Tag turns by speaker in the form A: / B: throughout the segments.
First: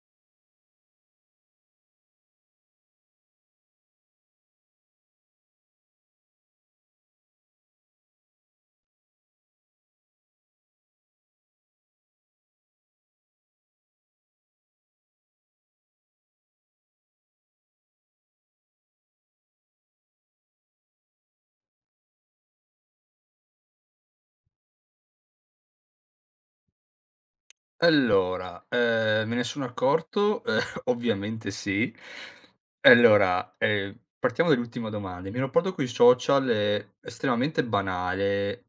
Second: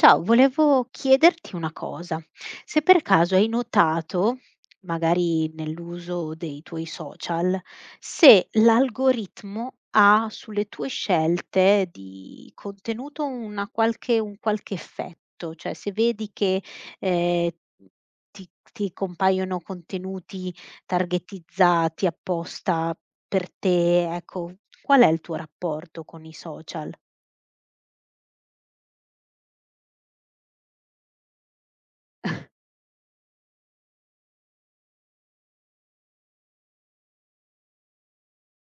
A: Ciao, volevo chiederti una cosa. Se per caso hai notato, magari nell'uso dei tuoi social, se l'algoritmo ha sulle tue scelte di contenuto una qualche un qualche effetto, cioè se vedi che, ehm, ti compaiono contenuti targetizzati apposta per te, ecco, qual è il tuo rapporto con i social?
B: Allora, me ne sono accorto, ovviamente sì. Allora, partiamo dall'ultima domanda. Il mio rapporto coi social è estremamente banale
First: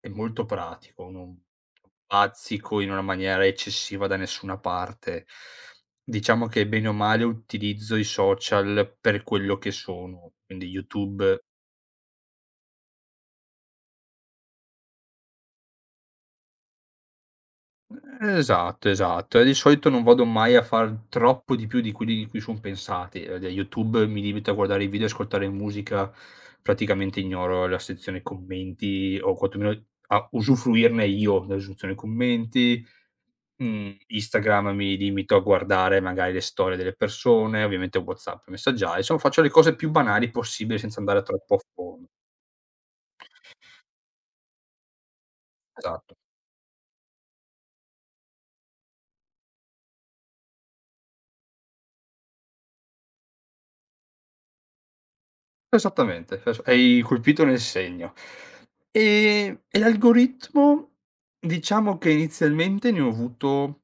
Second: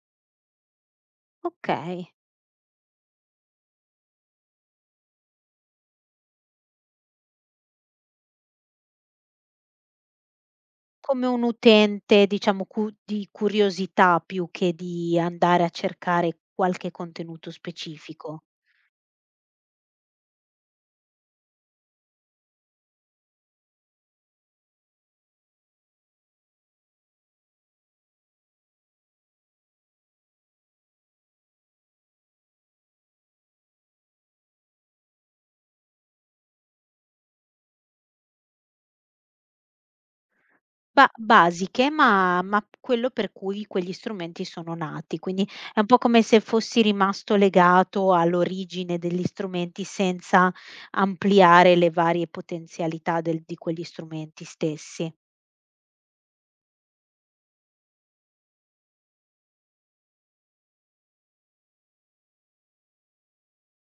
B: e molto pratico, non
A: Okay.
B: bazzico in una maniera eccessiva da nessuna parte. Diciamo che bene o male utilizzo i social per quello che sono, quindi
A: Come
B: YouTube.
A: un utente diciamo cu di curiosità più che di andare a cercare qualche contenuto specifico.
B: Esatto, esatto. E di solito non vado mai a far troppo di più di quelli di cui son pensati. Da YouTube mi limito a guardare i video e ascoltare musica, praticamente ignoro la sezione commenti o quantomeno a usufruirne io della sezione commenti. Instagram mi limito a guardare magari le storie delle persone, ovviamente WhatsApp messaggiare, insomma faccio le cose più banali possibile senza
A: Ba
B: andare troppo a
A: basiche,
B: fondo.
A: ma quello per cui quegli strumenti sono nati, quindi è un po'
B: Esatto.
A: come se fossi rimasto legato all'origine degli strumenti senza ampliare le varie potenzialità del di quegli strumenti stessi.
B: Esattamente, hai colpito nel segno. E l'algoritmo diciamo che inizialmente ne ho avuto,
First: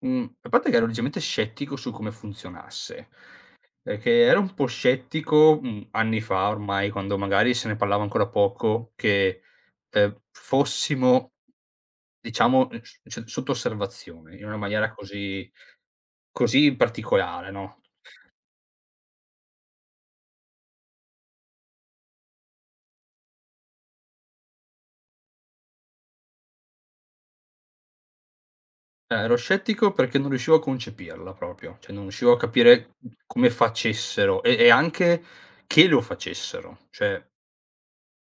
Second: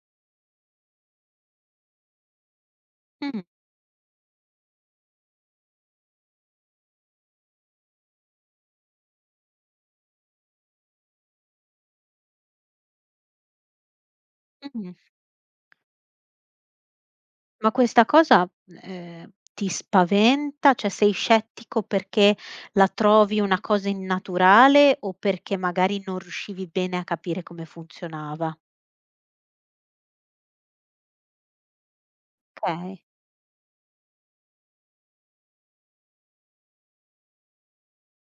B: mhmm, a parte che ero leggermente scettico su come funzionasse,
A: Mh,
B: perché ero un po' scettico, anni fa ormai, quando magari se ne parlava ancora poco, che, fossimo, diciamo, s cioè sotto osservazione in una maniera
A: mh-mh.
B: così particolare,
A: Ma
B: no?
A: questa cosa, ti spaventa? Cioè sei scettico perché la trovi una cosa innaturale o perché magari non riuscivi bene a capire come funzionava?
B: Ero scettico perché non riuscivo a concepirla proprio, cioè non riuscivo a capire
A: Okay.
B: come facessero e anche che lo facessero. Cioè,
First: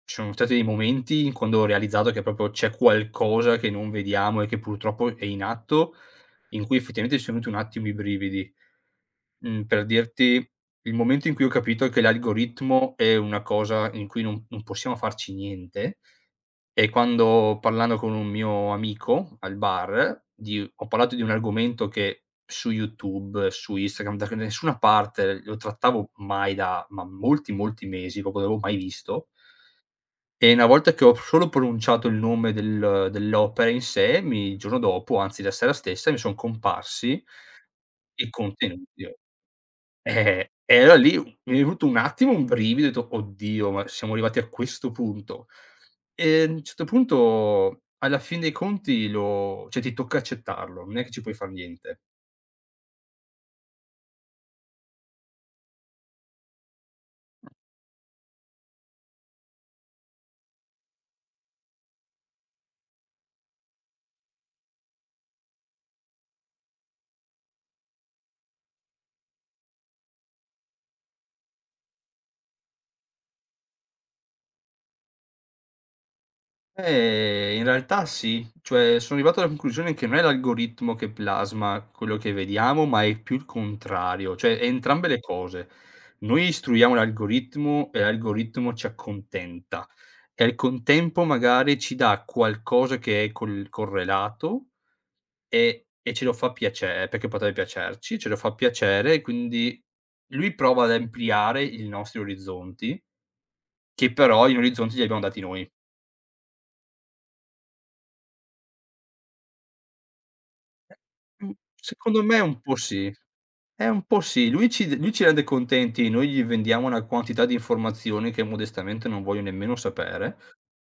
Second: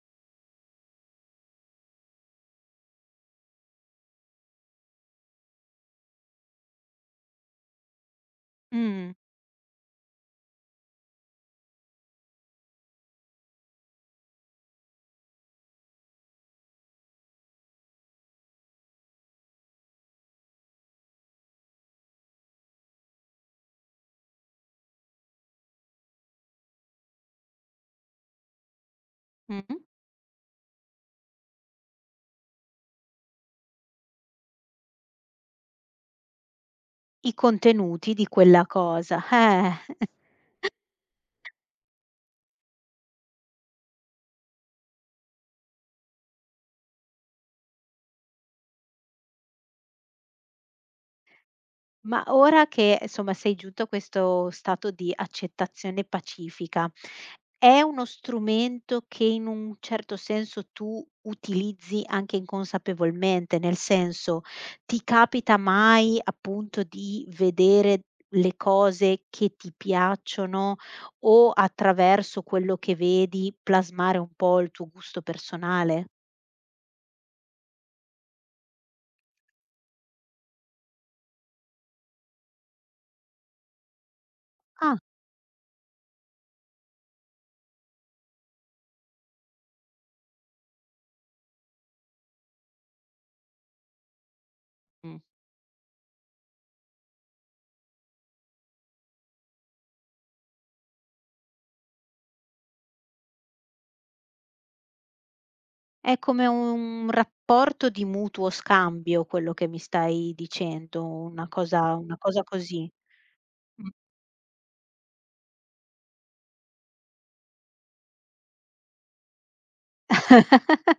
B: ci sono stati dei momenti in quando ho realizzato che proprio c'è qualcosa che non vediamo e che purtroppo è in atto, in cui effettivamente ci sono venuti un attimo i brividi.
A: Mh.
B: Per dirti, il momento in cui ho capito che l'algoritmo è una cosa in cui non possiamo farci niente, è quando parlando con un mio amico al bar, di ho parlato di un argomento che su YouTube, su Instagram, da che nessuna parte lo trattavo mai da ma molti, molti mesi, proprio non l'avevo mai visto,
A: Mh-mh.
B: e una volta che ho solo pronunciato il nome dell'opera in sé, mi il giorno dopo, anzi la sera stessa, mi son comparsi
A: I contenuti
B: i
A: di quella
B: contenuti.
A: cosa, eh.
B: E allora lì mi è venuto un attimo un brivido, ho detto: "Oddio, ma siamo arrivati a questo punto". E a un certo punto, alla fin dei conti, lo cioè ti tocca accettarlo, non è che ci puoi far niente.
A: Ma ora che, insomma, sei giunto a questo stato di accettazione pacifica, è uno strumento che in un certo senso tu utilizzi anche inconsapevolmente, nel senso, ti capita mai appunto di vedere le cose che ti piacciono o attraverso quello che vedi plasmare un po' il tuo gusto personale?
B: In realtà sì, cioè sono arrivato alla conclusione che non è l'algoritmo che plasma quello che vediamo, ma è più il contrario, cioè è
A: Ah.
B: entrambe le cose. Noi istruiamo l'algoritmo e l'algoritmo ci accontenta, e al contempo magari ci dà qualcosa che è correlato,
A: Mm.
B: e ce lo fa piacere, perché potrebbe piacerci, ce lo fa piacere, e quindi lui prova ad ampliare i nostri orizzonti, che però in orizzonti li abbiamo dati noi.
A: È come un rapporto di mutuo scambio quello che mi stai dicendo,
B: Mh,
A: una
B: secondo me
A: cosa
B: un po'
A: così.
B: sì.
A: Mh.
B: Un po' sì. Lui ci rende contenti, noi gli vendiamo una quantità di informazioni che modestamente non voglio nemmeno sapere,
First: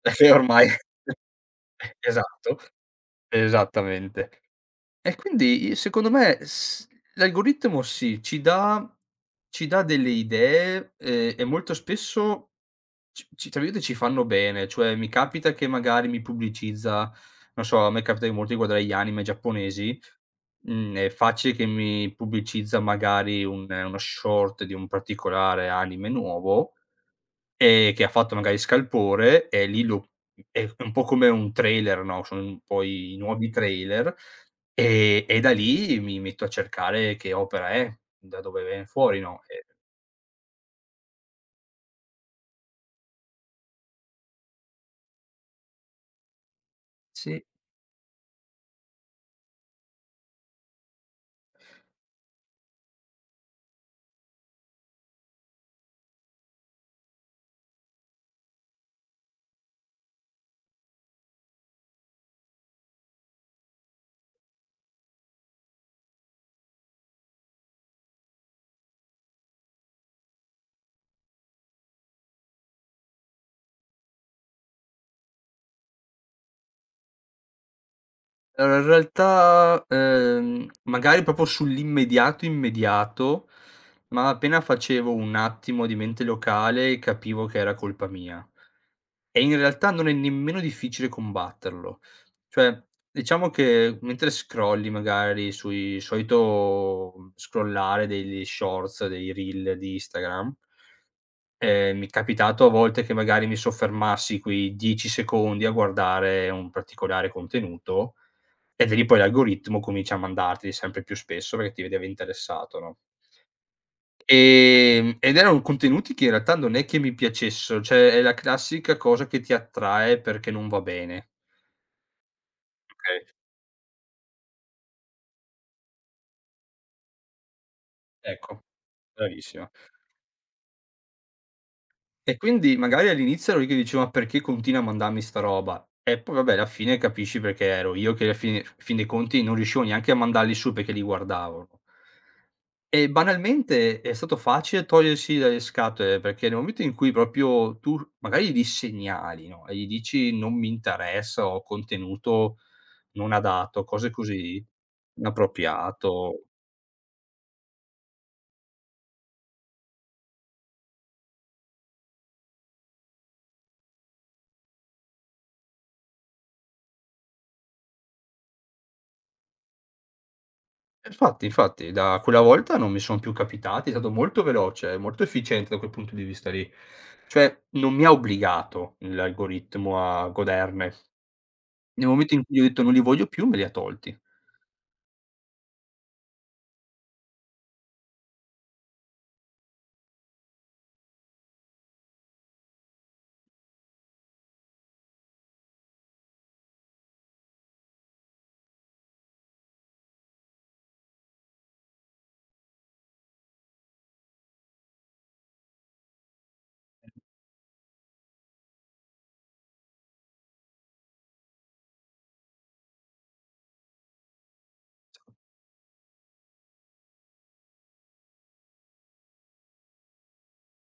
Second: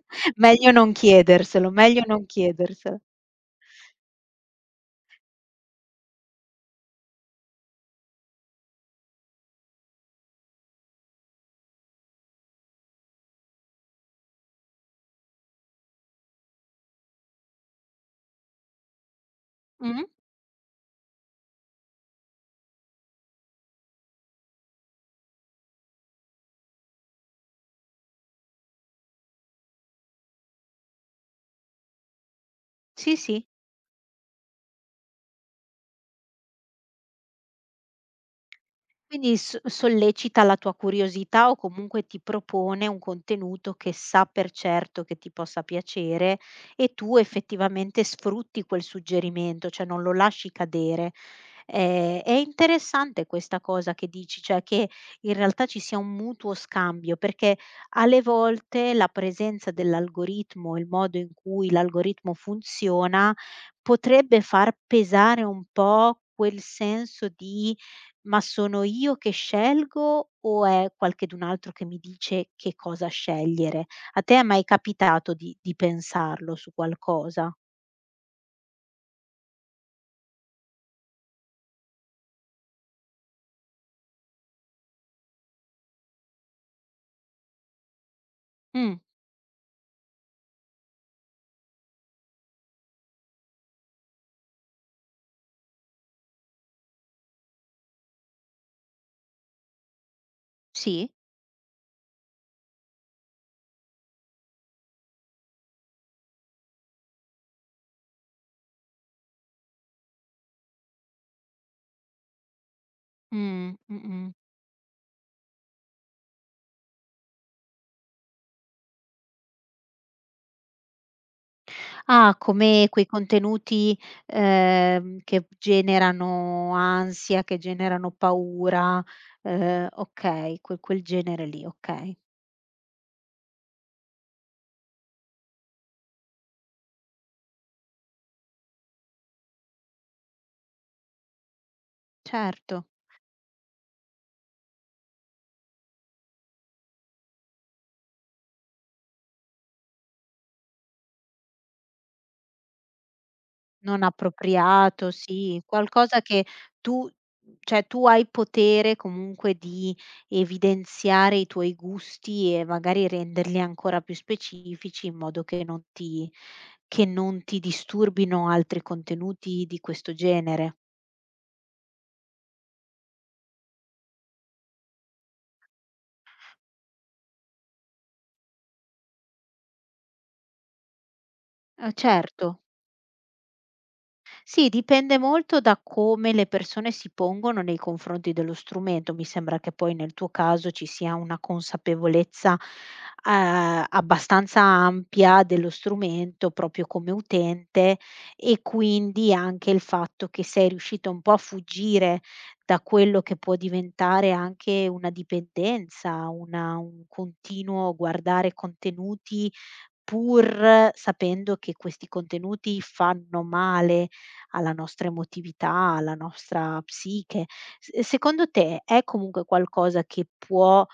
B: perché ormai,
A: Meglio non chiederselo, meglio non
B: esatto,
A: chiederselo.
B: esattamente. E quindi, secondo me, s l'algoritmo sì, ci dà delle idee, e molto spesso ci tra virgolette "ci fanno bene", cioè mi capita che magari mi pubblicizza, non so, a me capita di molto di guardare gli anime giapponesi,
A: Mh-mh.
B: è facile che mi pubblicizza magari un uno short di un particolare anime nuovo. Che ha fatto magari scalpore e lì lo è un po' come un trailer, no, son poi i
A: Sì, sì.
B: nuovi trailer, e da lì mi metto a cercare che opera è, da dove viene fuori,
A: Quindi
B: no,
A: s sollecita la tua curiosità o comunque ti propone un contenuto che sa per certo che ti possa piacere e tu
B: Sì.
A: effettivamente sfrutti quel suggerimento, cioè non lo lasci cadere. È interessante questa cosa che dici, cioè che in realtà ci sia un mutuo scambio, perché alle volte la presenza dell'algoritmo, il modo in cui l'algoritmo funziona, potrebbe far pesare un po' quel senso di ma sono io che scelgo o è qualchedun altro che mi dice che cosa scegliere? A te è mai capitato di pensarlo su qualcosa?
B: Allora in realtà, magari proprio sull'immediato, immediato, ma appena facevo un attimo di mente locale, capivo che era colpa mia.
A: Mh,
B: E in realtà non è nemmeno difficile combatterlo. Cioè, diciamo che mentre scrolli magari sui solito, scrollare degli shorts, dei reel di Instagram,
A: sì.
B: mi è capitato a volte che magari mi soffermassi quei 10 secondi a guardare un particolare contenuto, e da lì poi l'algoritmo comincia a mandarteli sempre più spesso perché ti vedeva interessato, no?
A: Mh-mh.
B: Ed erano contenuti che in realtà non è che mi piacessero, cioè è la classica cosa che ti attrae perché non va bene.
A: Ah, come quei
B: Okay.
A: contenuti, che generano ansia, che generano
B: Ecco,
A: paura,
B: bravissima.
A: okay, quel genere lì, okay.
B: E quindi magari all'inizio ero io che dicevo: "Ma perché continua a mandarmi sta roba?" E poi vabbè, alla fine capisci, perché ero io che alla fine fin dei conti non riuscivo neanche a mandarli su perché li guardavo.
A: Certo.
B: E banalmente è stato facile togliersi dalle scatole, perché nel momento in cui proprio tu magari li segnali, no, e gli dici: "Non mi interessa", o contenuto non adatto,
A: Non
B: cose così,
A: appropriato, sì, qualcosa
B: inappropriato.
A: che tu tu hai potere comunque di evidenziare i tuoi gusti e magari renderli ancora più specifici in modo che non ti disturbino altri contenuti di questo genere.
B: Infatti, infatti da quella volta non mi son più capitati, è stato molto veloce, molto efficiente da quel punto di vista lì. Cioè, non mi ha obbligato l'algoritmo a goderne.
A: Eh
B: Nel momento in
A: certo.
B: cui ho detto: "Non li voglio più", me li ha tolti.
A: Sì, dipende molto da come le persone si pongono nei confronti dello strumento. Mi sembra che poi nel tuo caso ci sia una consapevolezza, abbastanza ampia dello strumento proprio come utente e quindi anche il fatto che sei riuscita un po' a fuggire da quello che può diventare anche una dipendenza, una un continuo guardare contenuti pur sapendo che questi contenuti fanno male alla nostra emotività, alla nostra psiche. S secondo te è comunque qualcosa che può,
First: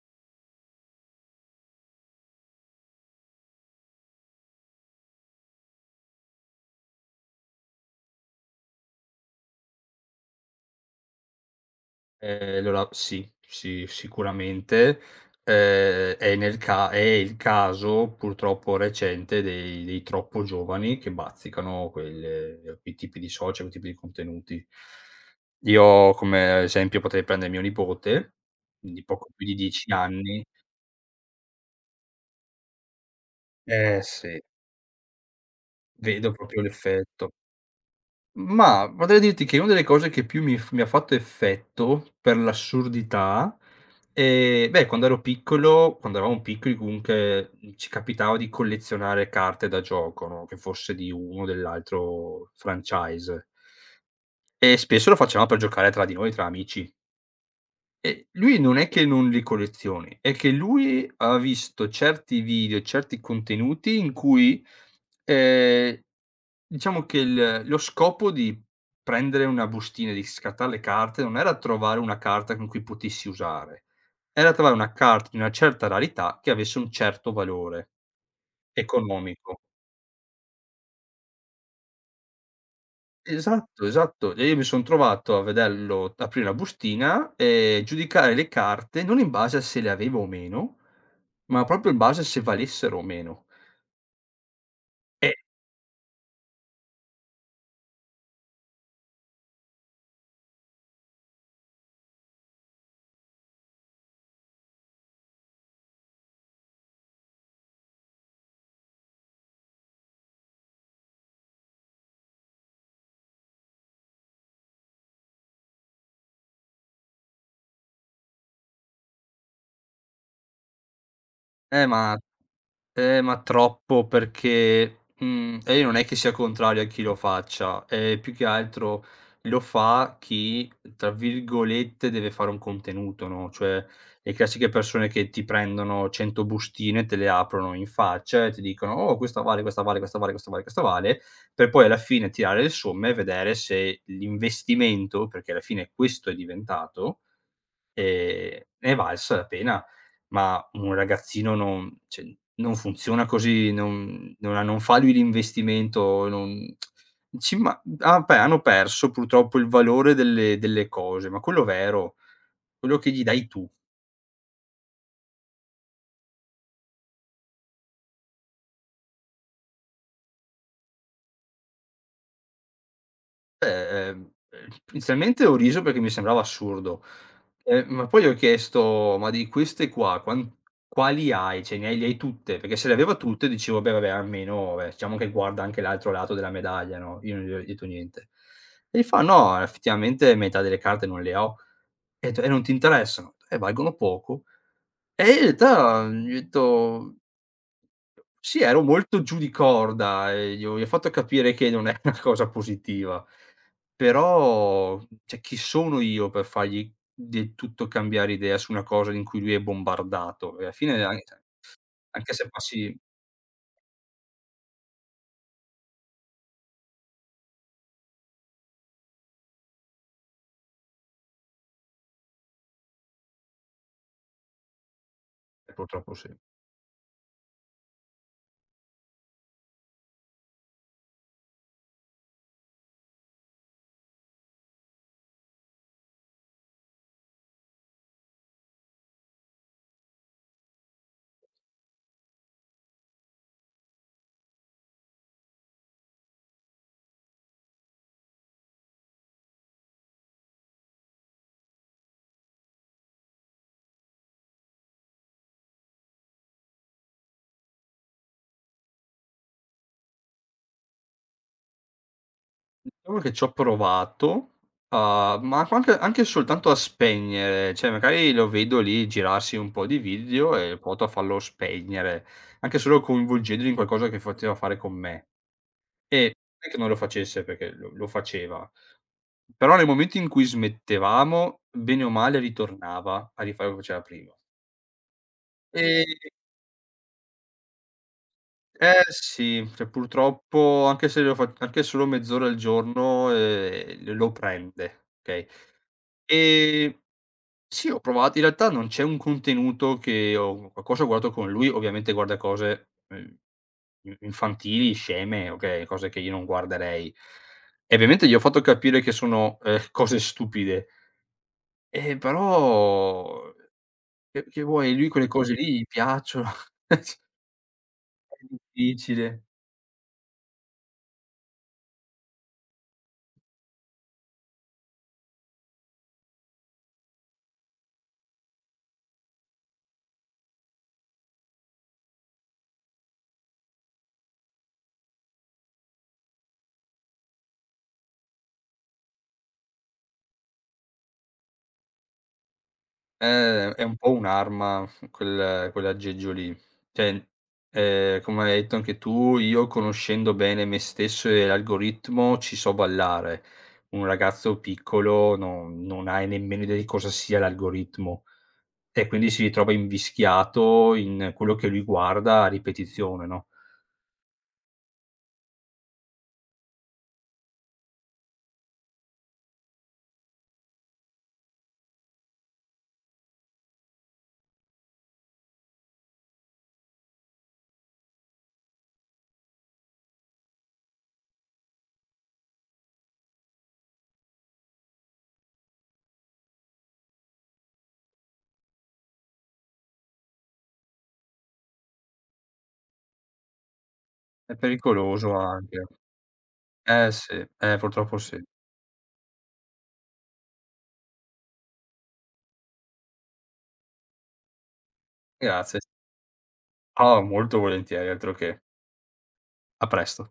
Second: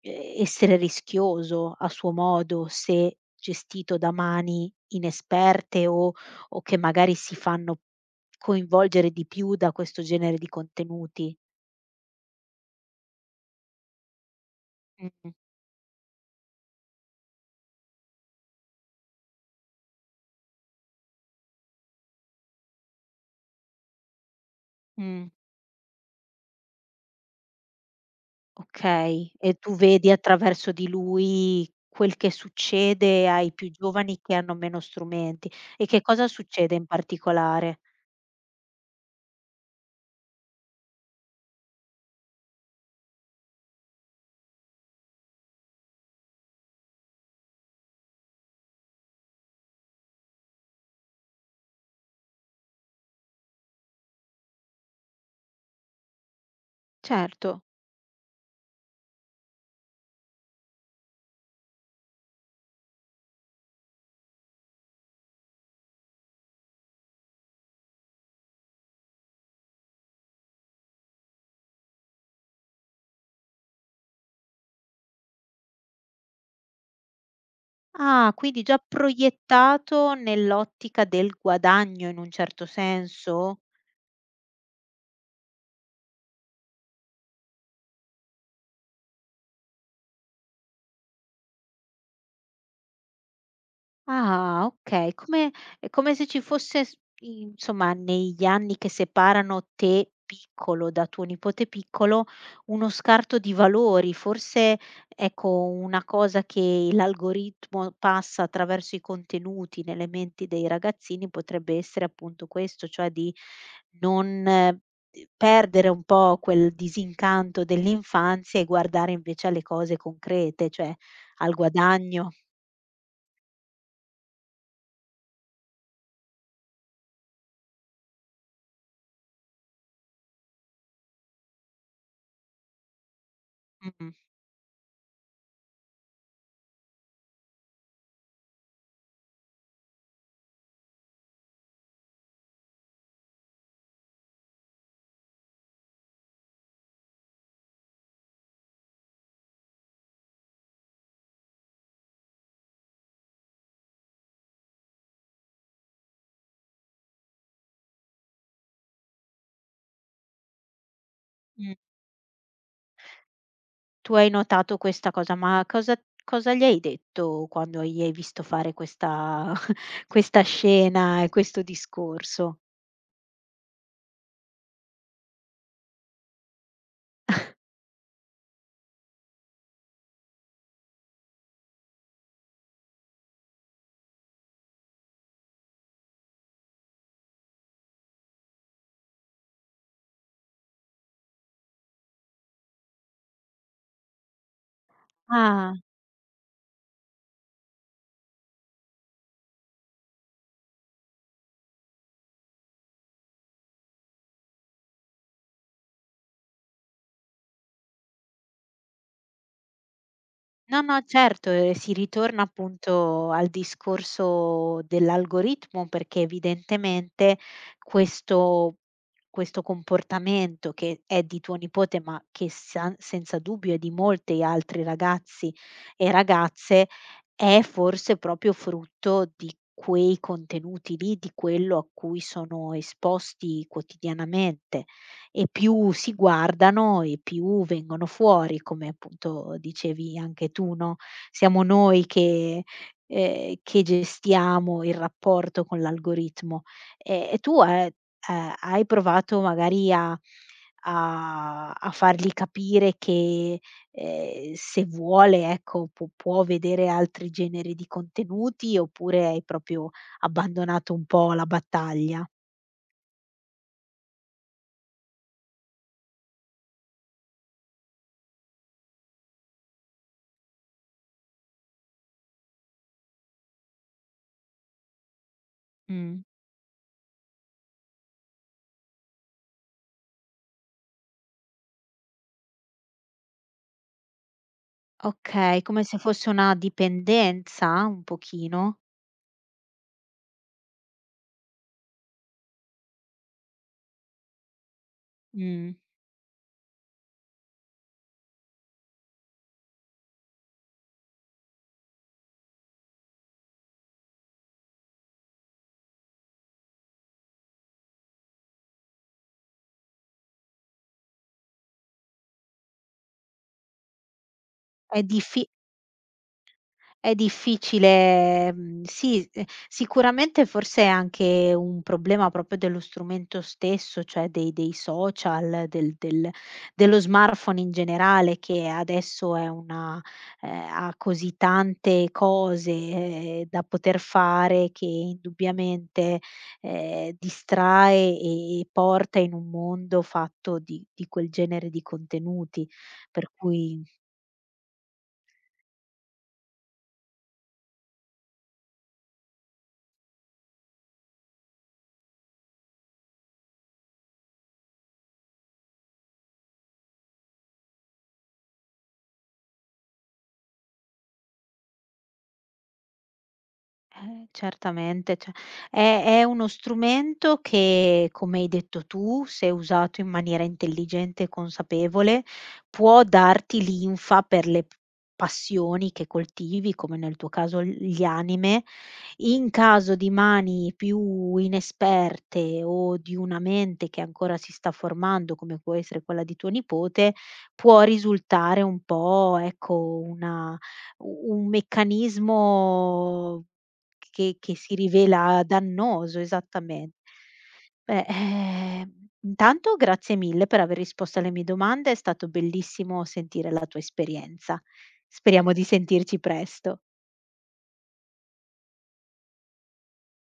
A: essere rischioso a suo modo se gestito da mani inesperte o che magari si fanno coinvolgere di più da questo genere di contenuti?
B: Allora sì, sì, sicuramente,
A: Mh-mh,
B: è nel ca è il caso purtroppo recente dei troppo giovani che bazzicano quelle quei tipi di social, quei tipi di contenuti.
A: mh,
B: Io come esempio potrei prendere mio nipote, di poco
A: okay.
B: più
A: E
B: di
A: tu
B: 10
A: vedi
B: anni,
A: attraverso di lui quel che succede ai più
B: eh
A: giovani che
B: sì,
A: hanno meno strumenti. E che cosa
B: vedo proprio
A: succede in
B: l'effetto.
A: particolare?
B: Ma potrei dirti che una delle cose che più mi ha fatto effetto per l'assurdità, beh, quando ero piccolo quando eravamo piccoli comunque, ci capitava di collezionare carte da gioco, no, che fosse di uno o dell'altro franchise, e spesso lo facevamo per giocare tra di noi, tra amici.
A: Certo.
B: E lui non è che non li collezioni, è che lui ha visto certi video, certi contenuti in cui, ehm, diciamo che il lo scopo di prendere una bustina, di scattare le carte, non era trovare una carta con cui potessi usare, era trovare una carta di una certa rarità che avesse un certo valore
A: Ah, quindi già
B: economico.
A: proiettato nell'ottica del guadagno in un certo senso?
B: Esatto, esatto. E io mi son trovato a vederlo aprire la bustina e giudicare le carte non in base a se le avevo o meno, ma proprio in base a se valessero o meno.
A: Ah, okay.
B: E
A: Come è come se ci fosse s insomma, negli anni che separano te piccolo da tuo nipote piccolo, uno scarto di valori. Forse, ecco, una cosa che l'algoritmo passa attraverso i contenuti nelle menti dei ragazzini potrebbe essere appunto questo, cioè di non, perdere un po' quel disincanto dell'infanzia e guardare invece alle cose concrete, cioè al
B: eh, ma
A: guadagno.
B: Ma troppo, perché, e io non è che sia contrario a chi lo faccia, più che altro lo fa chi, tra virgolette, "deve fare un contenuto", no, cioè
A: Mh-mh.
B: le classiche persone che ti prendono 100 bustine, te le aprono in faccia e ti dicono: "Oh, questa vale, questa vale, questa vale, questa vale, questa vale", per poi alla fine tirare le somme e vedere se l'investimento, perché alla fine questo è diventato. Ne è valsa la pena, ma un ragazzino non cioè, non funziona così, non fa lui l'investimento, non ci ma ah, beh, hanno perso purtroppo il valore delle cose, ma quello
A: Mh.
B: vero, quello che gli dai tu.
A: Tu hai notato questa cosa, ma cosa gli hai detto quando gli hai visto fare questa questa scena e questo discorso?
B: Beh, inizialmente ho riso perché mi sembrava assurdo, ma poi ho chiesto: "Ma di queste qua quan quali hai? Cioè, ne hai le hai tutte?" Perché se le aveva tutte dicevo: "Beh, vabbè, almeno vabbè, diciamo che guarda anche l'altro lato della medaglia, no?" Io non gli ho detto niente. E mi fa: "No, effettivamente metà delle carte non le ho." E ho detto: "E non ti interessano?" Valgono poco." E in
A: Ah.
B: realtà gli ho detto sì, ero molto giù di corda e gli ho fatto capire che non è una cosa positiva. Però, cioè, chi sono io per fargli del tutto cambiare idea su una cosa in cui lui è bombardato? Perché alla
A: No, no,
B: fine
A: certo, si
B: anche
A: ritorna
B: se passi,
A: appunto al discorso dell'algoritmo, perché evidentemente questo questo comportamento che è di tuo nipote, ma che san senza dubbio è di molti altri ragazzi e
B: purtroppo sì.
A: ragazze, è forse proprio frutto di quei contenuti lì, di quello a cui sono esposti quotidianamente. E più si guardano e più vengono fuori, come appunto dicevi anche tu, no, siamo noi che che gestiamo il rapporto con l'algoritmo. E tu hai provato magari a fargli capire che, se vuole, ecco, può vedere altri generi di contenuti, oppure hai proprio abbandonato un po' la battaglia?
B: Diciamo che ci ho provato, ma co anche soltanto a spegnere, cioè magari lo vedo lì girarsi un po' di video, e provato a farlo spegnere, anche solo coinvolgendolo in qualcosa che faceva fare con me. E
A: Mh.
B: non è che non lo facesse, perché lo faceva, però nel momento in cui smettevamo, bene o male ritornava a rifare come faceva prima.
A: Okay, come se
B: Ehm,
A: fosse una dipendenza un pochino?
B: eh sì, cioè purtroppo anche se lo fa anche solo mezz'ora al giorno, l lo prende, okay?
A: Mh. Mh.
B: Ehm Sì, ho provato, in realtà non c'è un contenuto che ho guardato con lui, ovviamente guarda cose, i infantili, sceme, okay, cose che io non guarderei. E ovviamente gli ho fatto capire che sono, cose stupide, però che vuoi,
A: È
B: lui quelle
A: diffi
B: cose lì gli piacciono,
A: È
B: è
A: difficile, sì,
B: difficile.
A: sicuramente forse è anche un problema proprio dello strumento stesso, cioè dei social, del dello smartphone in generale che adesso è una ha così tante cose, da poter fare che indubbiamente, distrae e porta in un mondo fatto di quel genere di contenuti, per
B: È
A: cui.
B: un po' un'arma quell'aggeggio lì. Cioè, come hai detto anche tu, io conoscendo bene me stesso e l'algoritmo ci so ballare. Un ragazzo piccolo non ha nemmeno idea di cosa sia l'algoritmo, e quindi si ritrova invischiato in quello che lui guarda a ripetizione, no,
A: Certamente, cioè è uno strumento che, come hai detto tu, se usato in maniera intelligente e consapevole, può darti linfa per le p passioni che coltivi, come nel tuo caso l gli anime. In caso di mani più inesperte o di una mente che ancora si sta formando, come può essere quella di tuo nipote, può risultare un po', ecco, una u un meccanismo
B: è
A: che si
B: pericoloso
A: rivela
B: anche.
A: dannoso, esattamen
B: Eh sì,
A: Beh,
B: purtroppo sì.
A: intanto grazie mille per aver risposto alle mie domande, è stato bellissimo sentire la tua esperienza. Speriamo di
B: Grazie.
A: sentirci presto.
B: Ah, molto volentieri, altro che. A presto.